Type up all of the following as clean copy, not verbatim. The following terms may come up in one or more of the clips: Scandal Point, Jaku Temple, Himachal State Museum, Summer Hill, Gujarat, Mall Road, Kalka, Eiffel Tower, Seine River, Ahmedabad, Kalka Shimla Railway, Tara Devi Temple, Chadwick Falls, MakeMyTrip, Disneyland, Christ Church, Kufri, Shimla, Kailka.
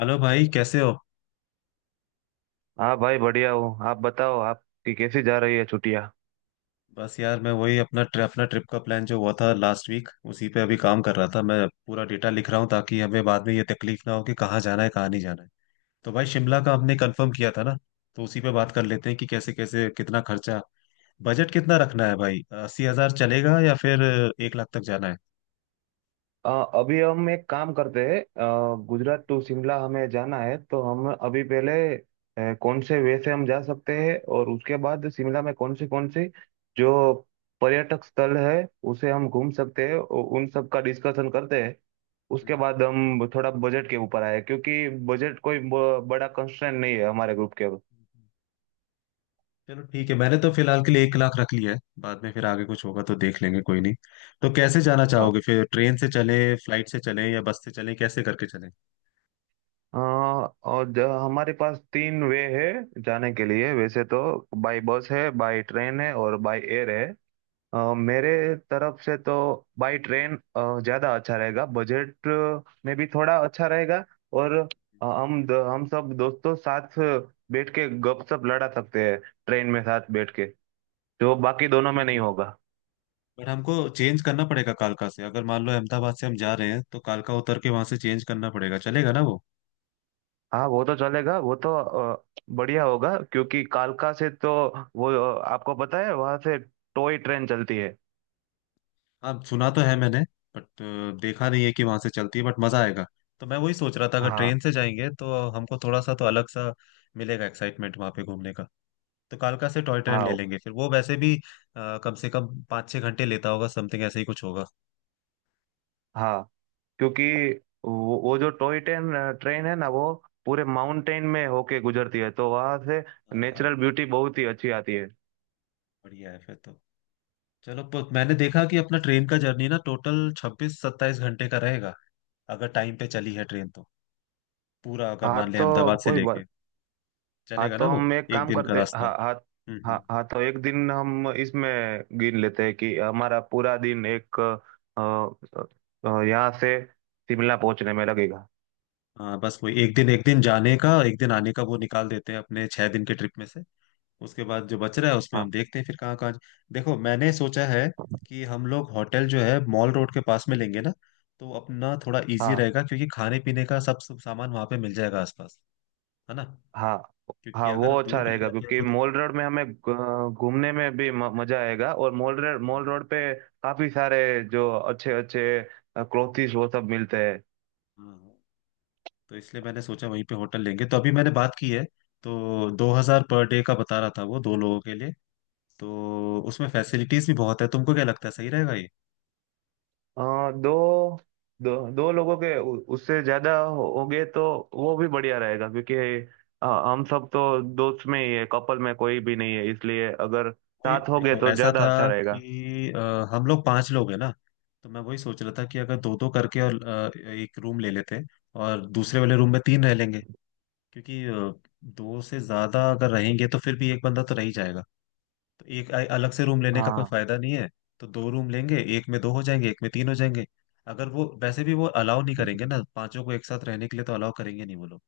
Hello भाई कैसे हो। हाँ भाई बढ़िया हूँ। आप बताओ, आपकी कैसी जा रही है छुट्टियाँ? बस यार मैं वही अपना ट्रिप का प्लान जो हुआ था लास्ट वीक उसी पे अभी काम कर रहा था। मैं पूरा डेटा लिख रहा हूँ ताकि हमें बाद में ये तकलीफ ना हो कि कहाँ जाना है कहाँ नहीं जाना है। तो भाई शिमला का हमने कंफर्म किया था ना। तो उसी पे बात कर लेते हैं कि कैसे कैसे कितना खर्चा, बजट कितना रखना है भाई? 80,000 चलेगा या फिर 1 लाख तक जाना है? अ, अभी हम एक काम करते हैं, हम्म। गुजरात टू शिमला हमें जाना है, तो हम अभी पहले कौन से वे से हम जा सकते हैं, और उसके बाद शिमला में कौन सी जो पर्यटक स्थल है उसे हम घूम सकते हैं, उन सब का डिस्कशन करते हैं। उसके बाद हम थोड़ा बजट के ऊपर आए, क्योंकि बजट कोई बड़ा कंस्ट्रेंट नहीं है हमारे ग्रुप के। चलो ठीक है, मैंने तो फिलहाल के लिए 1 लाख रख लिया है, बाद में फिर आगे कुछ होगा तो देख लेंगे, कोई नहीं। तो कैसे जाना हाँ। चाहोगे फिर? ट्रेन से चले, फ्लाइट से चले या बस से चले, कैसे करके चले? हाँ, और हमारे पास तीन वे है जाने के लिए वैसे तो। बाय बस है, बाय ट्रेन है, और बाय एयर है। मेरे तरफ से तो बाय ट्रेन ज़्यादा अच्छा रहेगा, बजट में भी थोड़ा अच्छा रहेगा। और हम हम सब दोस्तों साथ बैठ के गपशप लड़ा सकते हैं ट्रेन में साथ बैठ के, जो बाकी दोनों भी में नहीं ठीक है। होगा। बट हमको चेंज करना पड़ेगा कालका से, अगर मान लो अहमदाबाद से हम जा रहे हैं तो कालका उतर के वहां से चेंज करना पड़ेगा। चलेगा ना वो? हाँ, वो तो चलेगा। वो तो बढ़िया होगा, क्योंकि कालका से तो वो आपको पता है, वहां से टॉय ट्रेन चलती है। हाँ सुना तो है मैंने, बट देखा नहीं है कि वहां से चलती है, बट मजा आएगा। तो मैं वही सोच रहा था अगर हाँ। ट्रेन से जाएंगे तो हमको थोड़ा सा तो अलग सा मिलेगा एक्साइटमेंट वहां पे घूमने का। तो कालका से टॉय ट्रेन ले हाँ। लेंगे, फिर वो वैसे भी कम से कम 5-6 घंटे लेता होगा, समथिंग ऐसे ही कुछ होगा। हाँ, क्योंकि वो जो टॉय ट्रेन ट्रेन है ना, वो पूरे माउंटेन में होके गुजरती है, तो वहां से हाँ हाँ, नेचुरल ब्यूटी बहुत ही अच्छी आती है। बढ़िया है फिर तो। चलो मैंने देखा कि अपना ट्रेन का जर्नी ना टोटल 26-27 घंटे का रहेगा, अगर टाइम पे चली है ट्रेन तो। पूरा अगर हाँ मान ले तो अहमदाबाद से कोई लेके बात। हाँ चलेगा ना तो वो। हम एक एक काम दिन का करते, रास्ता। हाँ, हाँ। हाँ, हम्म। हाँ, तो एक दिन हम इसमें गिन लेते हैं कि हमारा पूरा दिन एक यहाँ से शिमला पहुंचने में लगेगा। हाँ बस वही एक दिन जाने का एक दिन आने का वो निकाल देते हैं अपने 6 दिन के ट्रिप में से। उसके बाद जो बच रहा है उसमें हाँ। हम देखते हैं फिर कहाँ कहाँ। देखो, मैंने सोचा है कि हम लोग होटल जो है मॉल रोड के पास में लेंगे ना, तो अपना थोड़ा इजी हाँ। रहेगा, क्योंकि खाने पीने का सब सब सामान वहां पे मिल जाएगा आसपास, है ना? हाँ। क्योंकि हाँ, अगर वो हम अच्छा दूर कहीं रहेगा, रहते हैं क्योंकि तो दिक्कत मॉल रोड में होगी। हमें घूमने में भी मजा आएगा, और मॉल हाँ रोड पे काफी सारे जो अच्छे अच्छे क्लोथिस वो सब मिलते हैं। हाँ, तो इसलिए मैंने सोचा वहीं पे होटल लेंगे, तो अभी मैंने बात की है। तो 2000 पर डे का बता रहा था, वो दो लोगों के लिए। तो उसमें फैसिलिटीज भी बहुत है, तुमको क्या लगता है सही रहेगा ये? दो दो दो लोगों के, उससे ज्यादा हो गए तो वो भी बढ़िया रहेगा, क्योंकि हम सब तो दोस्त में ही है, कपल में कोई भी नहीं है, इसलिए अगर वही साथ हो गए देखो, तो ऐसा ज्यादा था अच्छा रहेगा। कि हम लोग पांच लोग हैं ना। तो मैं वही सोच रहा था कि अगर दो दो करके और एक रूम ले लेते, और दूसरे वाले रूम में तीन रह लेंगे, क्योंकि दो से ज्यादा अगर रहेंगे तो फिर भी एक बंदा तो रह ही जाएगा, तो एक अलग से रूम लेने का कोई हाँ, फायदा नहीं है। तो दो रूम लेंगे, एक में दो हो जाएंगे, एक में तीन हो जाएंगे। अगर वो वैसे भी वो अलाउ नहीं करेंगे ना पांचों को एक साथ रहने के लिए, तो अलाउ करेंगे नहीं वो लोग।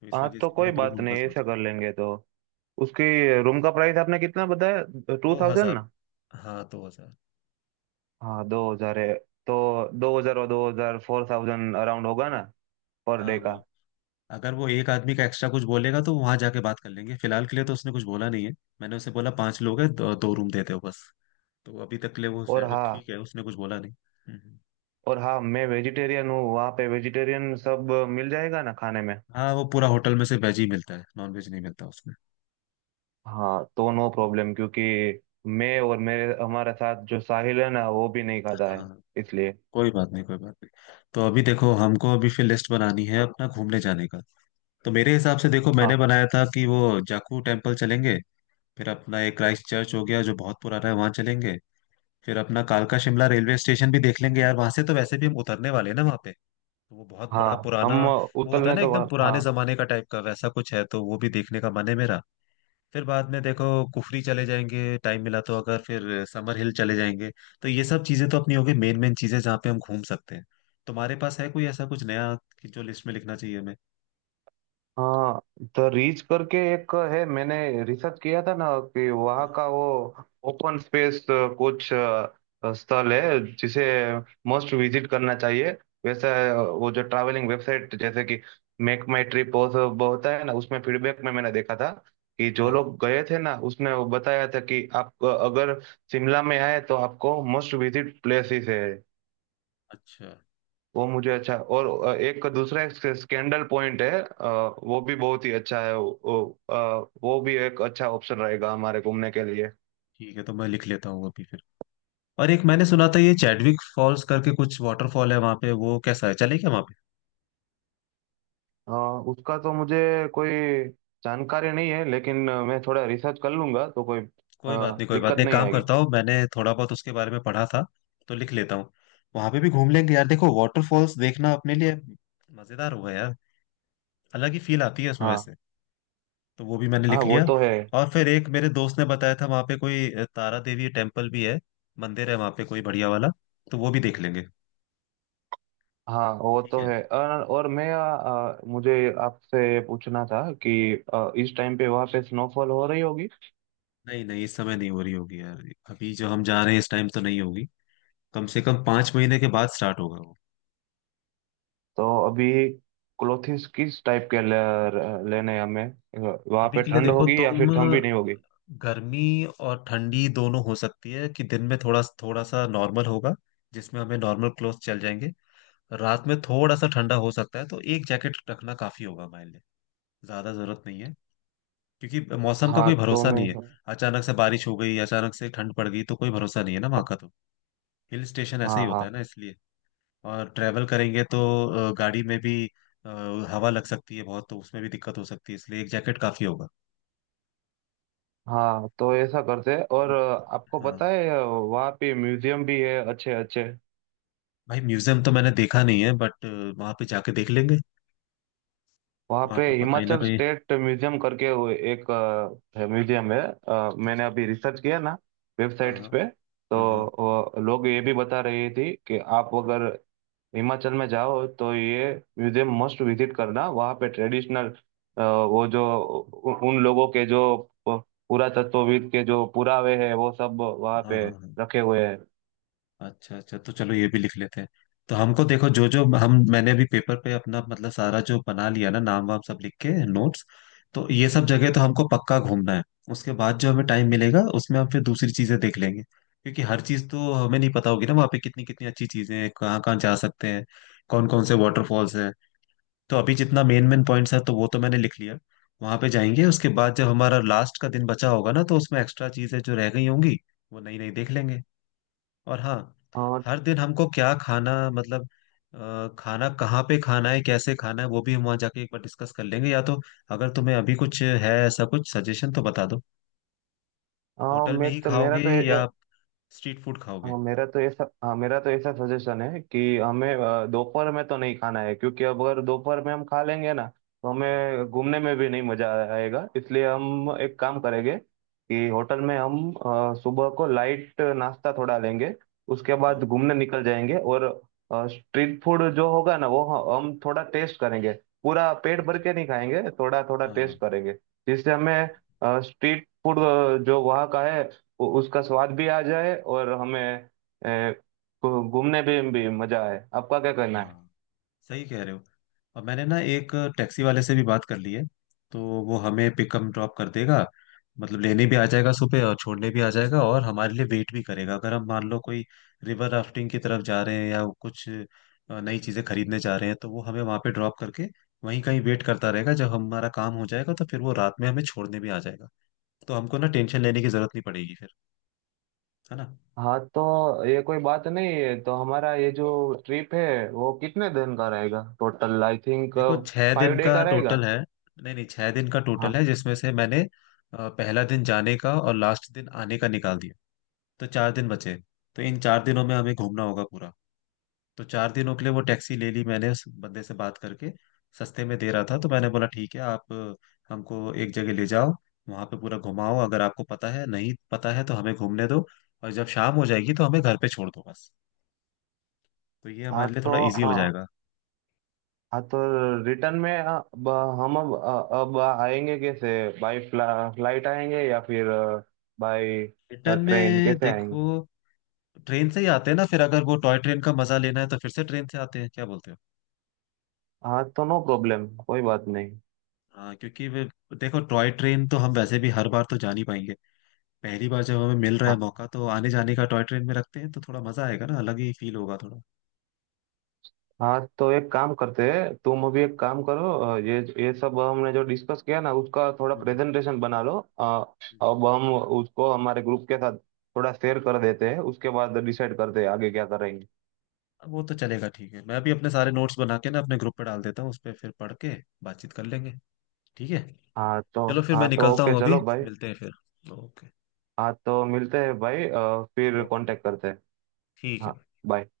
तो इस हाँ, वजह तो से मैंने कोई दो बात रूम का नहीं, ऐसा सोचा। कर लेंगे तो। उसकी रूम का प्राइस आपने कितना बताया? टू दो थाउजेंड हजार हाँ 2000। हाँ, 2000 है। तो 2000 और 2000 4000 अराउंड होगा हम्म, ना? पर हाँ डे का। वही। अगर वो एक आदमी का एक्स्ट्रा कुछ बोलेगा तो वहां जाके बात कर लेंगे। फिलहाल के लिए तो उसने कुछ बोला नहीं है। मैंने उसे बोला पांच लोग हैं, दो, दो रूम देते हो बस। तो अभी तक के लिए वो और हाँ। ठीक है, उसने कुछ बोला नहीं। हम्म, और हाँ, मैं वेजिटेरियन हूँ, वहाँ पे वेजिटेरियन सब मिल जाएगा ना खाने में? हाँ वो पूरा होटल में से वेज ही मिलता है, नॉन वेज नहीं मिलता उसमें। हाँ तो नो प्रॉब्लम, क्योंकि मैं और मेरे हमारे साथ जो साहिल है ना, वो भी नहीं खाता है, हाँ, इसलिए। कोई बात नहीं कोई बात नहीं। तो अभी देखो हमको अभी फिर लिस्ट बनानी है अपना घूमने जाने का। तो मेरे हिसाब से देखो मैंने हाँ, बनाया था कि वो जाकू टेम्पल चलेंगे। फिर अपना एक क्राइस्ट चर्च हो गया जो बहुत पुराना है, वहां चलेंगे। फिर अपना कालका शिमला रेलवे स्टेशन भी देख लेंगे यार, वहां से तो वैसे भी हम उतरने वाले हैं ना वहां पे, तो वो बहुत बड़ा हाँ, पुराना हम वो होता है उतलने ना, तो, एकदम हाँ, पुराने जमाने का टाइप का वैसा कुछ है, तो वो भी देखने का मन है मेरा। फिर बाद में देखो, कुफरी चले जाएंगे, टाइम मिला तो अगर। फिर समर हिल चले जाएंगे। तो ये सब चीजें तो अपनी होगी मेन मेन चीजें, जहाँ पे हम घूम सकते हैं। तुम्हारे पास है कोई ऐसा कुछ नया कि जो लिस्ट में लिखना चाहिए हमें? हाँ। द रीच करके एक है, मैंने रिसर्च किया था ना, कि वहाँ हाँ का वो ओपन स्पेस कुछ स्थल है जिसे मस्ट विजिट करना चाहिए, वैसा। वो जो ट्रैवलिंग वेबसाइट जैसे कि मेक माई ट्रिप होता है ना, उसमें फीडबैक में मैंने देखा था कि जो हाँ हाँ, लोग गए थे ना, उसने वो बताया था कि आप अगर शिमला में आए तो आपको मस्ट विजिट प्लेसेस है। अच्छा वो मुझे अच्छा। और एक दूसरा एक स्कैंडल पॉइंट है, वो भी बहुत ही अच्छा है। वो भी एक अच्छा ऑप्शन रहेगा हमारे घूमने के लिए। ठीक है। तो मैं लिख लेता हूँ अभी फिर। और एक मैंने सुना था ये चैडविक फॉल्स करके कुछ वाटरफॉल है वहाँ पे, वो कैसा है? चले क्या वहाँ पे? अ, उसका तो मुझे कोई जानकारी नहीं है, लेकिन मैं थोड़ा रिसर्च कर लूंगा, तो कोई कोई बात नहीं कोई बात दिक्कत नहीं, एक नहीं काम आएगी। करता हूँ, मैंने थोड़ा बहुत उसके बारे में पढ़ा था, तो लिख लेता हूँ, वहाँ पे भी घूम लेंगे यार। देखो वाटरफॉल्स देखना अपने लिए मजेदार होगा यार, अलग ही फील आती है उसमें हाँ। वैसे। तो वो भी मैंने हाँ, लिख वो लिया। तो है। और फिर एक मेरे दोस्त ने बताया था वहां पे कोई तारा देवी टेम्पल भी है, मंदिर है वहां पे कोई बढ़िया वाला, तो वो भी देख लेंगे। हाँ, वो ठीक तो है। है। और मैं मुझे आपसे पूछना था कि इस टाइम पे वहाँ पे स्नोफॉल हो रही होगी? नहीं नहीं, इस समय नहीं हो रही होगी यार। अभी जो हम जा रहे हैं इस टाइम तो नहीं होगी, कम से कम 5 महीने के बाद स्टार्ट होगा वो। तो अभी क्लोथिंग्स किस टाइप के लेने हैं हमें? वहाँ अभी पे के लिए ठंड देखो होगी या फिर तुम, ठंड भी नहीं होगी? गर्मी और ठंडी दोनों हो सकती है कि दिन में थोड़ा थोड़ा सा नॉर्मल होगा, जिसमें हमें नॉर्मल क्लोथ चल जाएंगे। रात में थोड़ा सा ठंडा हो सकता है, तो एक जैकेट रखना काफी होगा हमारे लिए। ज्यादा जरूरत नहीं है, क्योंकि मौसम का हाँ कोई तो भरोसा मैं नहीं है। ऐसा। अचानक से बारिश हो गई, अचानक से ठंड पड़ गई, तो कोई भरोसा नहीं है ना वहाँ का तो। हिल स्टेशन हाँ, ऐसे ही होता हाँ, है ना, इसलिए। और ट्रैवल करेंगे तो गाड़ी में भी अ, हवा लग सकती है बहुत, तो उसमें भी दिक्कत हो सकती है, इसलिए एक जैकेट काफी होगा। हाँ, तो ऐसा करते हैं, और आपको हाँ पता है वहाँ पे म्यूजियम भी है अच्छे अच्छे। भाई, म्यूजियम तो मैंने देखा नहीं है, बट वहां पे जाके देख लेंगे। वहाँ वहां पे पे कहीं ना हिमाचल कहीं। स्टेट म्यूजियम करके वो एक म्यूजियम है। मैंने अच्छा। अभी रिसर्च किया ना हाँ वेबसाइट्स हाँ। पे, हाँ तो हाँ। लोग ये भी बता रहे थे कि आप अगर हिमाचल में जाओ तो ये म्यूजियम मस्ट विजिट करना। वहाँ पे ट्रेडिशनल वो जो उन लोगों के जो प- पुरातत्वविद के जो पुरावे हैं वो सब वहाँ हाँ पे हाँ हाँ। रखे हुए हैं। अच्छा अच्छा, तो चलो ये भी लिख लेते हैं। तो हमको देखो जो जो हम मैंने अभी पेपर पे अपना मतलब सारा जो बना लिया ना, नाम वाम सब लिख के नोट्स। तो ये सब जगह तो हमको पक्का घूमना है। उसके बाद जो हमें टाइम मिलेगा उसमें हम फिर दूसरी चीजें देख लेंगे, क्योंकि हर चीज तो हमें नहीं पता होगी ना, वहाँ पे कितनी कितनी अच्छी चीजें हैं, कहाँ कहाँ जा सकते हैं, कौन कौन से वाटरफॉल्स हैं। तो अभी जितना मेन मेन पॉइंट्स है तो वो तो मैंने लिख लिया। वहां पे जाएंगे, उसके बाद जब हमारा लास्ट का दिन बचा होगा ना तो उसमें एक्स्ट्रा चीजें जो रह गई होंगी वो नई नई देख लेंगे। और हाँ, और हर दिन हमको क्या खाना मतलब खाना कहाँ पे खाना है, कैसे खाना है, वो भी हम वहाँ जाके एक बार डिस्कस कर लेंगे। या तो अगर तुम्हें अभी कुछ है ऐसा कुछ सजेशन तो बता दो। होटल में मैं ही तो मेरा खाओगे तो। या स्ट्रीट फूड खाओगे? हाँ, मेरा तो ऐसा। हाँ, मेरा तो ऐसा सजेशन है कि हमें दोपहर में तो नहीं खाना है, क्योंकि अब अगर दोपहर में हम खा लेंगे ना तो हम्म, हमें घूमने में भी नहीं मजा आएगा। इसलिए हम हम्म, एक काम करेंगे कि होटल में हम सुबह को लाइट नाश्ता थोड़ा लेंगे, उसके हाँ बाद घूमने निकल जाएंगे। और स्ट्रीट फूड जो होगा ना, वो हम थोड़ा टेस्ट करेंगे, पूरा पेट भर अच्छा। के नहीं खाएंगे, थोड़ा थोड़ा हाँ हाँ। टेस्ट करेंगे, जिससे हमें स्ट्रीट फूड जो वहाँ का है उसका स्वाद भी आ जाए, और हमें ए, घूमने भी मजा आए। आपका क्या कहना है? हाँ, सही कह रहे हो। और मैंने ना एक टैक्सी वाले से भी बात कर ली है, तो वो हमें पिकअप ड्रॉप कर देगा। मतलब लेने भी आ जाएगा सुबह और छोड़ने भी आ जाएगा, और हमारे लिए वेट भी करेगा। अगर हम मान लो कोई रिवर राफ्टिंग की तरफ जा रहे हैं या कुछ नई चीजें खरीदने जा रहे हैं, तो वो हमें वहां पे ड्रॉप करके वहीं कहीं वेट करता रहेगा। जब हमारा काम हो जाएगा तो फिर वो रात में हमें छोड़ने भी आ जाएगा। तो हमको ना टेंशन लेने की जरूरत नहीं पड़ेगी फिर, है ना? हाँ, तो ये कोई बात नहीं है। तो हमारा ये जो ट्रिप है वो कितने दिन का रहेगा टोटल? आई थिंक देखो छह फाइव दिन डे का का रहेगा। टोटल है। नहीं नहीं, 6 दिन का टोटल हाँ। है जिसमें से मैंने पहला दिन जाने का और लास्ट दिन आने का निकाल दिया, तो 4 दिन बचे। तो इन 4 दिनों में हमें घूमना होगा पूरा। तो 4 दिनों के लिए वो टैक्सी ले ली मैंने उस बंदे से बात करके, सस्ते में दे रहा था, तो मैंने बोला ठीक है, आप हमको एक जगह ले जाओ, वहां पे पूरा घुमाओ, अगर आपको पता है नहीं पता है तो हमें घूमने दो, और जब शाम हो जाएगी तो हमें घर पे छोड़ दो बस। तो ये हाँ हमारे लिए तो थोड़ा इजी हो जाएगा। हाँ तो रिटर्न में अब हम अब आएंगे कैसे, बाय फ्लाइट आएंगे या फिर बाय रिटर्न ट्रेन में कैसे आएंगे? देखो ट्रेन से ही आते हैं ना फिर, अगर वो टॉय ट्रेन का मजा लेना है तो फिर से ट्रेन से आते हैं, क्या बोलते हो? हाँ तो नो प्रॉब्लम, कोई बात नहीं। हाँ, हाँ, क्योंकि वे देखो टॉय ट्रेन तो हम वैसे भी हर बार तो जा नहीं पाएंगे, पहली बार जब हमें मिल रहा है मौका तो आने जाने का टॉय ट्रेन में रखते हैं, तो थोड़ा मजा आएगा ना, अलग ही फील होगा थोड़ा। हाँ, तो एक काम करते हैं, तुम अभी एक काम करो, ये सब हमने जो डिस्कस किया ना उसका थोड़ा हम्म प्रेजेंटेशन बना लो, हम्म। अब हम उसको हमारे ग्रुप के साथ थोड़ा शेयर कर देते हैं, उसके बाद डिसाइड करते हैं आगे क्या करेंगे। वो तो चलेगा ठीक है, मैं भी अपने सारे नोट्स बना के ना अपने ग्रुप पे डाल देता हूँ, उस पर फिर पढ़ के बातचीत कर लेंगे। ठीक है। हाँ तो, चलो फिर मैं हाँ तो निकलता ओके, हूँ अभी। चलो भाई। मिलते हैं फिर। ओके। हाँ तो मिलते हैं भाई, फिर ओके। कांटेक्ट करते हैं। ठीक हाँ। है। bye।